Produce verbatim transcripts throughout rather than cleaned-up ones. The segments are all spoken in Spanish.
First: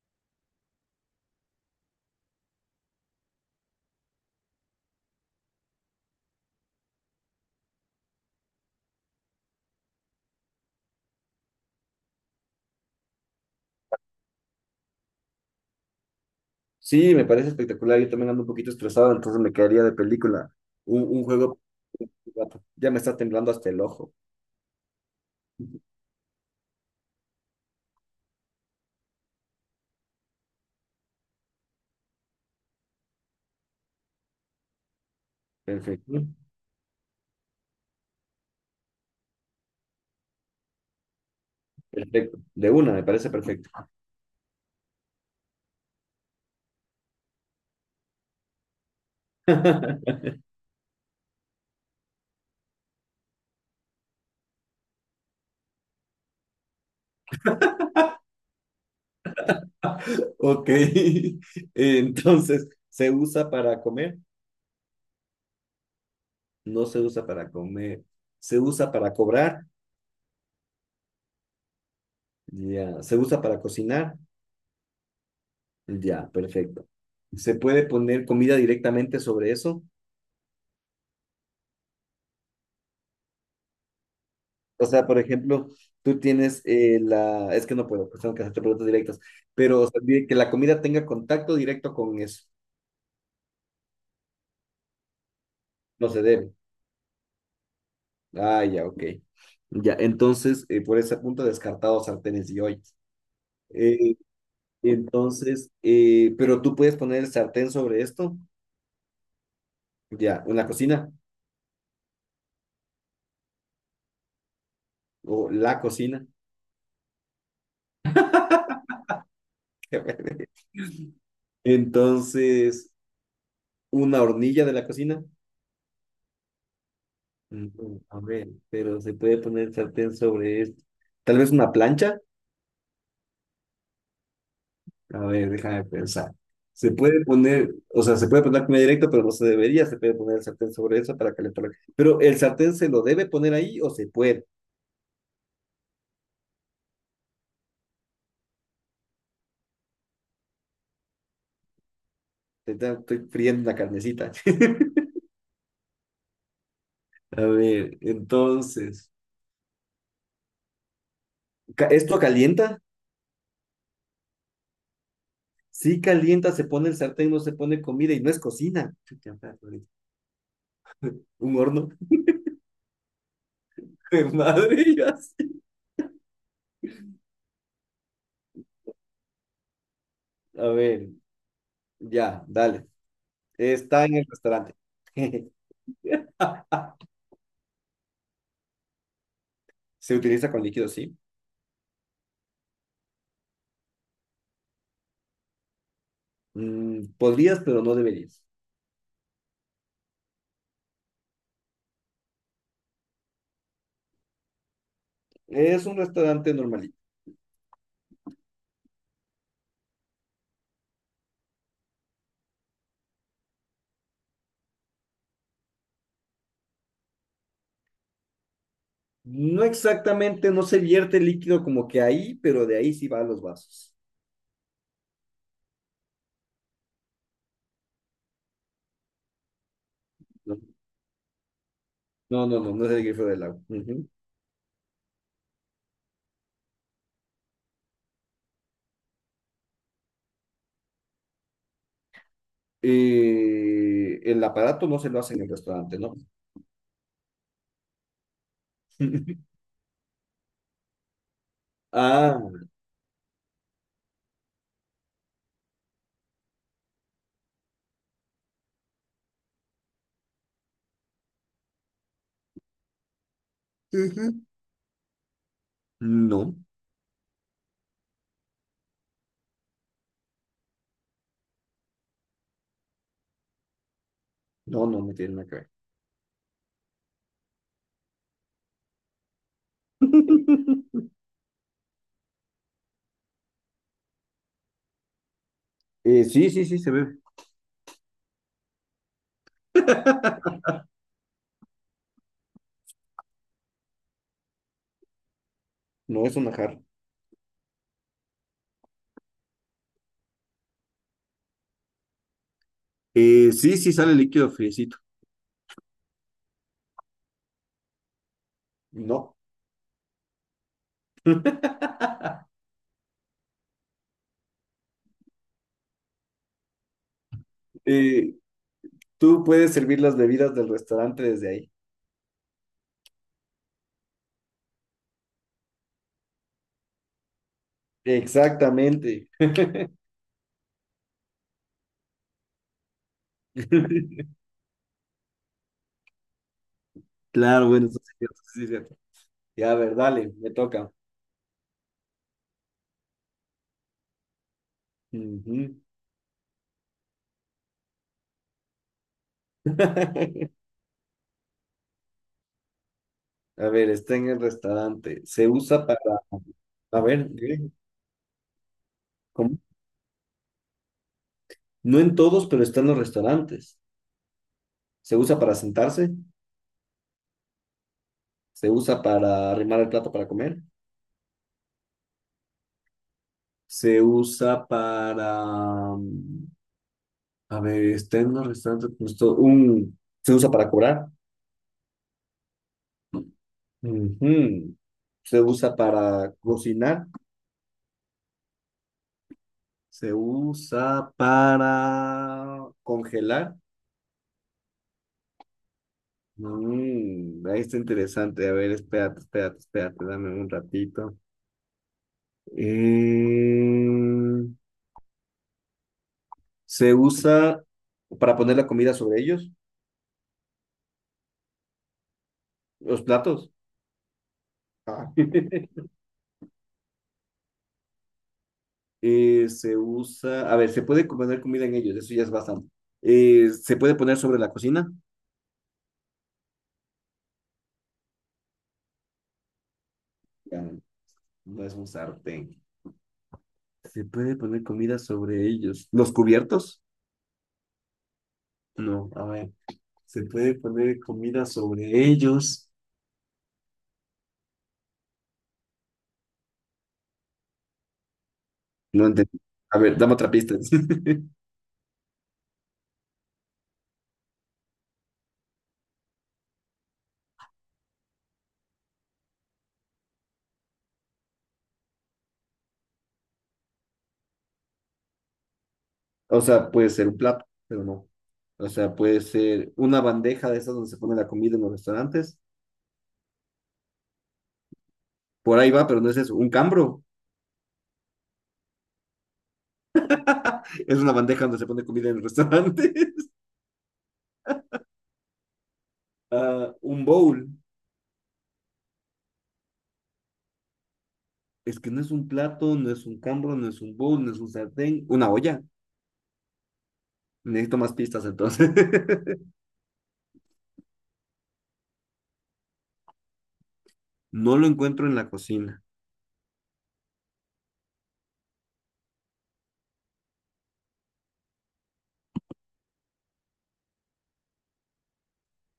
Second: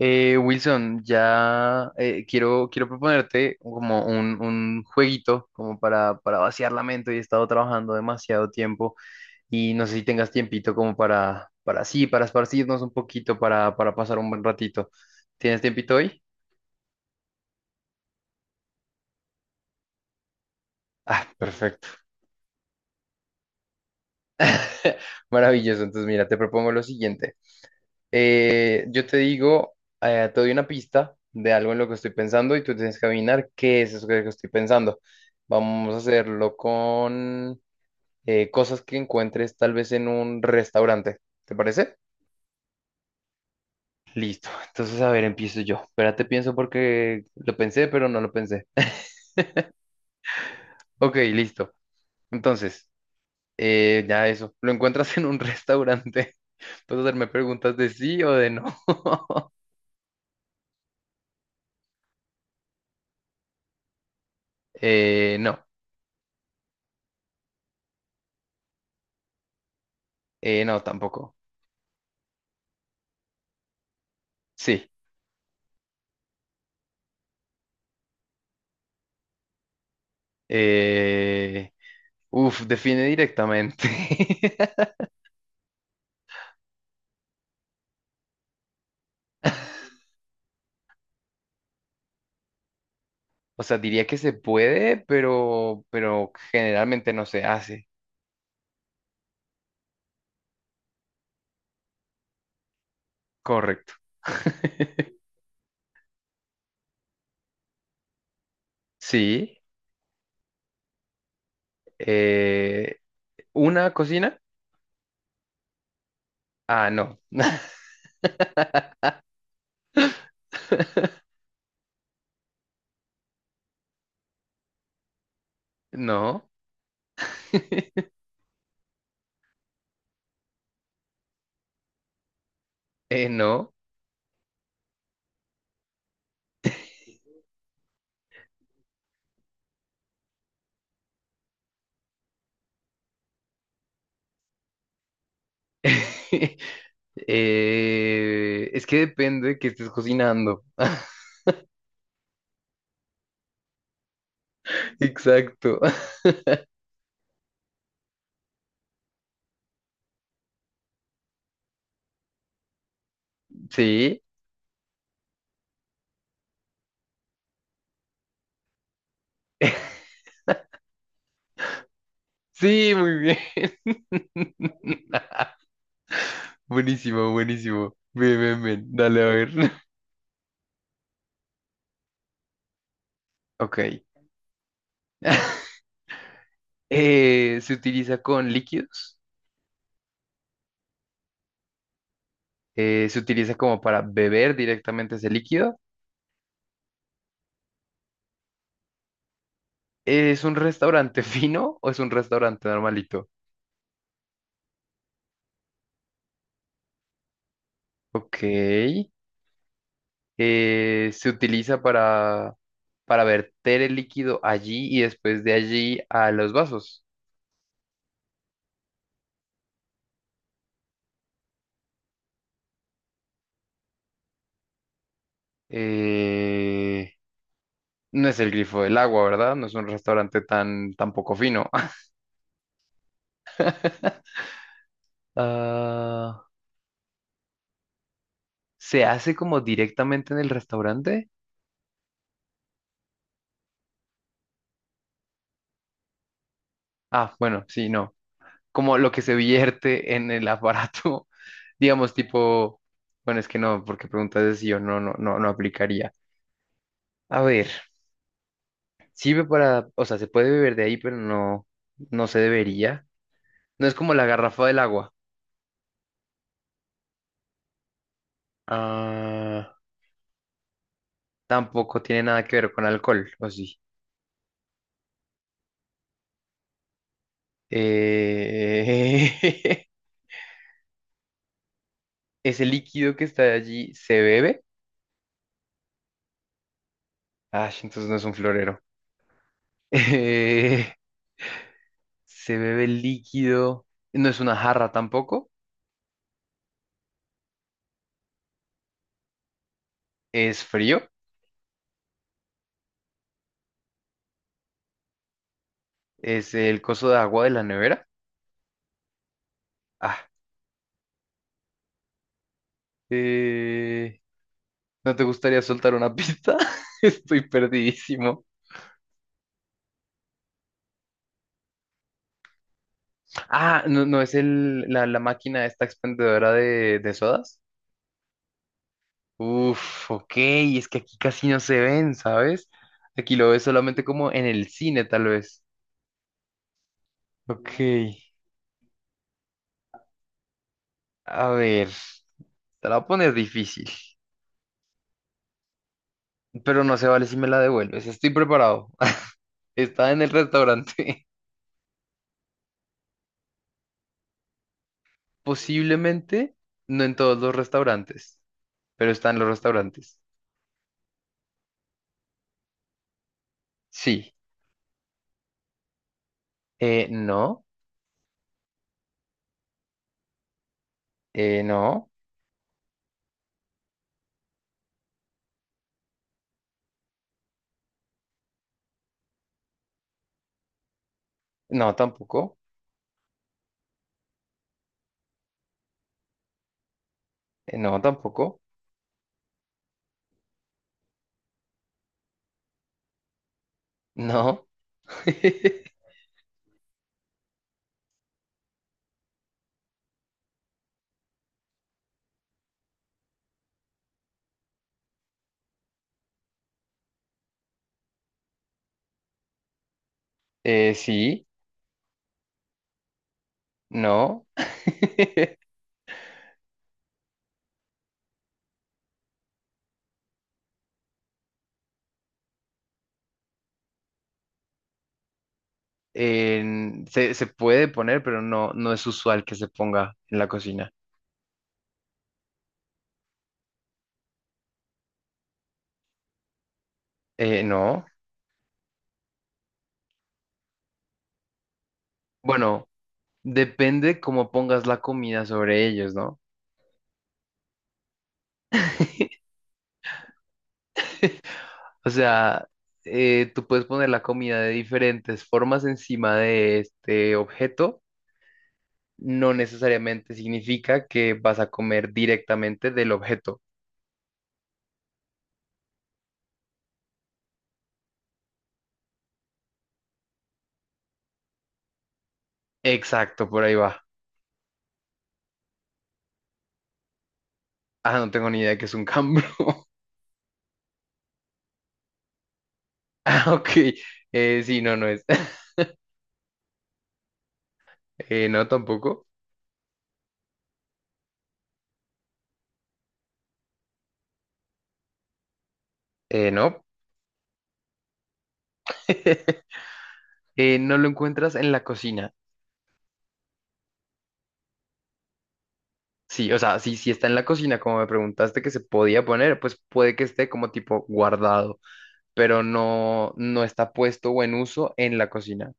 Eh, Wilson, ya eh, quiero, quiero proponerte como un, un jueguito como para, para vaciar la mente. Hoy he estado trabajando demasiado tiempo y no sé si tengas tiempito como para, para sí, para esparcirnos un poquito, para, para pasar un buen ratito. ¿Tienes tiempito hoy? Sí, me parece espectacular. Yo también ando un poquito estresado, entonces me quedaría de película. Un, un Ah, juego. perfecto. Ya me está temblando hasta el ojo. Maravilloso. Entonces, mira, te propongo lo siguiente. Eh, yo te digo, eh, te doy una pista de algo en lo que estoy pensando y tú tienes que adivinar qué es eso que que estoy pensando. Vamos a Perfecto. hacerlo con eh, cosas que encuentres tal vez en un restaurante. ¿Te parece? Perfecto. De una, me parece perfecto. Listo. Entonces, a ver, empiezo yo. Espérate, pienso porque lo pensé, pero no lo pensé. Ok, listo. Entonces, eh, ya eso. ¿Lo encuentras en un restaurante? ¿Puedes hacerme preguntas de sí o de no? Ok. Entonces, ¿se usa para comer? Eh, no. No se usa para comer. ¿Se usa para cobrar? Eh, no, tampoco. Ya. ¿Se usa para cocinar? Sí. Ya, perfecto. ¿Se puede poner comida directamente sobre eso? Eh, uf, define directamente. O sea, por ejemplo, tú tienes eh, la... Es que no puedo, pues tengo que hacerte preguntas directas. Pero o sea, di- que la comida tenga contacto directo con eso. O sea, diría que se puede, pero, No se pero debe. generalmente no se hace. Ah, ya, ok. Ya, entonces, eh, por ese punto, descartado sartenes y ollas. Correcto. Eh, entonces, eh, pero tú puedes poner el sartén sobre esto. Sí. Ya, una cocina eh, ¿una cocina? o la cocina. Ah, no. Entonces, una hornilla de la cocina. No. Mm, A ver, pero se puede poner el sartén sobre esto. Tal vez una plancha. Eh, no. A ver, déjame pensar. Se puede poner, o sea, se puede poner comida directa, pero no se debería, se puede poner el sartén sobre eso para calentar. la- Pero el sartén se lo debe poner ahí o se puede. Eh, es que depende de qué estés cocinando. Ahorita estoy friendo una carnecita. Exacto. A ver, entonces, ca- ¿esto calienta? Sí. Sí calienta, se pone el sartén, no se pone comida y no es cocina. Chuta madre, un horno Sí, muy bien. de madre y así. Buenísimo, buenísimo. Ven, ven, ven. Dale a ver. A ver, ya, dale. Ok. Está en el restaurante. Eh, se utiliza con líquidos. Se utiliza con líquido, sí. eh, se utiliza como para beber directamente ese líquido. Mm, podrías, pero no deberías. ¿Es un restaurante fino o es un restaurante normalito? Es un restaurante normalito. Ok. eh, se utiliza para, para verter el líquido allí y después de allí a los vasos. No exactamente, no se vierte el líquido como que ahí, pero de ahí sí va a los vasos. Eh, no es el grifo del agua, ¿verdad? No es un restaurante No, tan, tan poco fino. no, no, no, no es el grifo del agua. Ujú. Ah, ¿se hace como directamente en el restaurante? Eh, el aparato no se lo hace en el restaurante, ¿no? Ah, bueno, sí, no. Como lo que se vierte en el aparato, digamos, Ah, tipo, bueno, es que no, porque preguntas es si yo no, no, no, no aplicaría. A ver, sirve para, o sea, se puede beber de ahí, pero no, no se debería. No es como la ujú. garrafa del agua. No, Ah, tampoco tiene nada que ver con alcohol, ¿o sí? no, no, no tiene nada que ver. Eh... Ese líquido que está allí se bebe. Eh, sí, sí, sí, se ve. Ah, entonces no es un florero. Se bebe el líquido, no es una jarra tampoco, No es una jarra. es frío, Eh, sí, sí sale líquido friecito. es el coso de agua de la nevera. No. Ah, eh, ¿no te gustaría soltar una pista? Estoy Eh, perdidísimo. tú puedes servir las bebidas del restaurante desde ahí. Ah, no, no es el, la, la máquina esta expendedora de, de sodas. Exactamente. Uf, ok, es que aquí casi no se ven, ¿sabes? Aquí lo ves solamente como en el cine, tal vez. Claro, Ok, bueno, eso sí, eso sí es cierto. Ya, a ver, dale, me toca. a ver, te la voy a poner difícil, Ujú. pero no se vale si me la devuelves. Estoy preparado. Está en el restaurante. A ver, está en el restaurante. Se usa para, Posiblemente a no en ver, todos los ¿qué? restaurantes, pero está en los ¿Cómo? restaurantes. No en todos, pero está en los restaurantes. Sí. Se usa para sentarse, Eh, no. se usa para arrimar el plato para comer, Eh, no. se usa para, mm, a ver, está en los restaurantes, pues, to- un, se usa para cobrar. No, tampoco. Ujú. Se usa para cocinar. Eh, no, tampoco. Se usa para congelar. No. Mm, ahí está interesante. A ver, espérate, espérate, espérate, dame un ratito. Eh, se usa para poner la comida sobre ellos, Eh, sí. los platos. No. Ah. Eh, se usa, a ver, se puede poner comida en ellos, eso ya es bastante. Eh, se puede poner sobre la cocina. En- se, se puede poner, pero no, no es usual que se ponga en la Ya, cocina. no es un sartén. Se puede poner comida sobre ellos. ¿Los cubiertos? Eh, no. No, a ver. Se puede poner comida sobre ellos. Bueno, depende cómo pongas la comida sobre ellos, ¿no? No entendí. A ver, dame otra pista. O sea, eh, tú puedes poner la comida de diferentes formas encima de este objeto. No necesariamente significa que vas a comer directamente del objeto. O sea, puede ser un plato, pero no. O sea, puede ser una bandeja de esas donde se pone la comida en los restaurantes. Exacto, por ahí va. Por ahí va, pero no es eso. Un cambro. Ah, no tengo ni idea de qué es un cambro. Es una bandeja donde se pone comida en los restaurantes. Ah, ok. Eh, sí, no, no es. Ah, un bowl. Eh, no, tampoco. Es que no es un plato, no es un cambro, no es un bowl, no es un sartén. Una olla. Eh, no. Necesito más pistas entonces. Eh, no lo encuentras en la cocina. No lo encuentro en la cocina. Sí, o sea, sí, sí está en la cocina, como me preguntaste que se podía poner, pues puede que esté como tipo guardado. Pero no, no está puesto o en uso en la cocina.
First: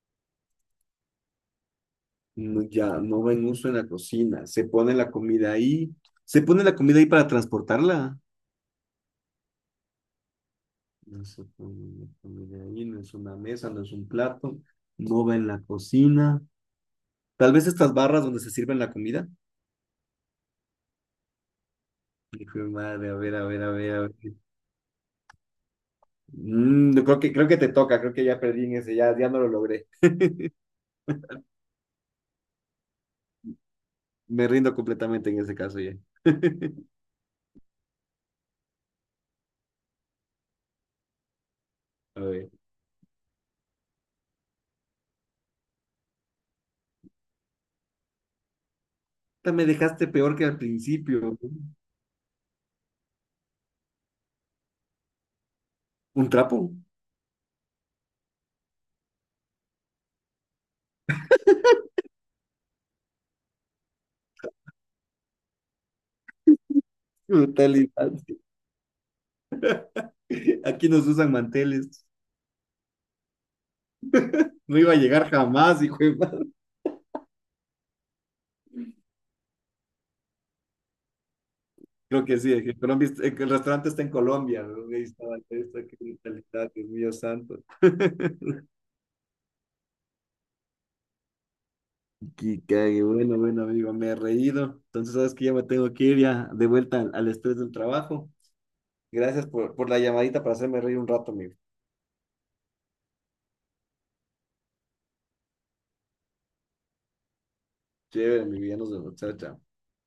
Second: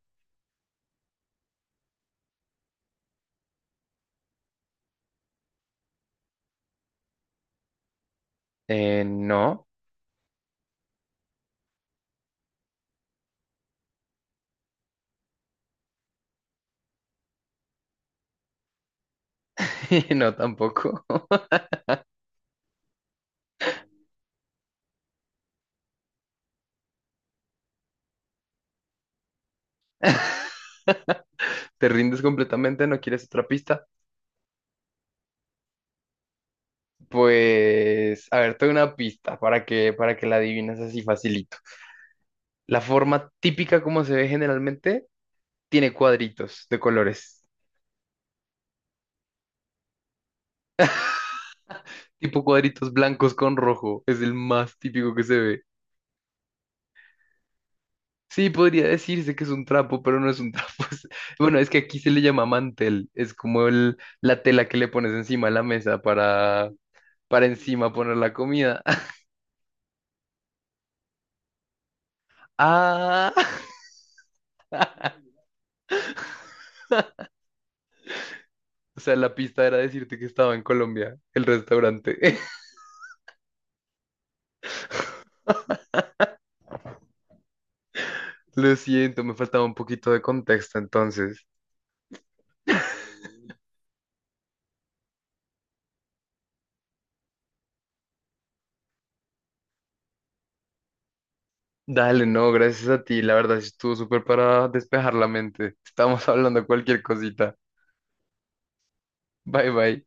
No, ya no va en uso en la cocina. Se pone la comida ahí. Se pone la comida ahí para transportarla. Eh, no, No se pone la comida ahí, no es una mesa, no es un plato. No va en la cocina. Tal vez estas barras donde se sirven la comida. no tampoco. Hijo de madre, a ver, a ver, a ver, a ver. Mm, yo creo que, creo que te toca, creo que ya perdí en ese, ya, ya no lo logré. ¿Te rindes completamente? ¿No quieres otra pista? Me rindo completamente en ese caso ya. Pues, a ver, te doy una pista para que, para que la adivines así facilito. A ver. La forma típica como se ve generalmente tiene cuadritos de colores, Puta, me dejaste peor que al principio, ¿no? tipo cuadritos blancos con rojo. Es el más típico que se ve. ¿Un trapo? Sí, podría decirse que es un trapo, pero no es un trapo. es- Bueno, es que aquí se le llama mantel. Es como el, la tela que le pones encima de la mesa para, para encima Brutalidad. poner la comida. Aquí nos usan manteles. Ah, No iba a llegar jamás, hijo de madre. o sea, la pista era decirte que estaba en Colombia, el restaurante. Creo que sí, que Colombia, es- eh, que el restaurante está en Colombia, ¿no? Ahí estaba, ahí está, qué brutalidad, Dios mío santo. Lo siento, me faltaba un poquito de contexto entonces. Qué cague, bueno, bueno, amigo, me he reído. Entonces, sabes que ya me tengo que ir ya de vuelta al, al estrés del trabajo. Gracias por, por la llamadita para hacerme reír un rato, amigo. Dale, no, gracias a ti. La verdad, sí estuvo súper para despejar la mente. Estamos hablando de cualquier cosita. Chévere, mi vida, nos vemos. Chao, chao. Bye, bye.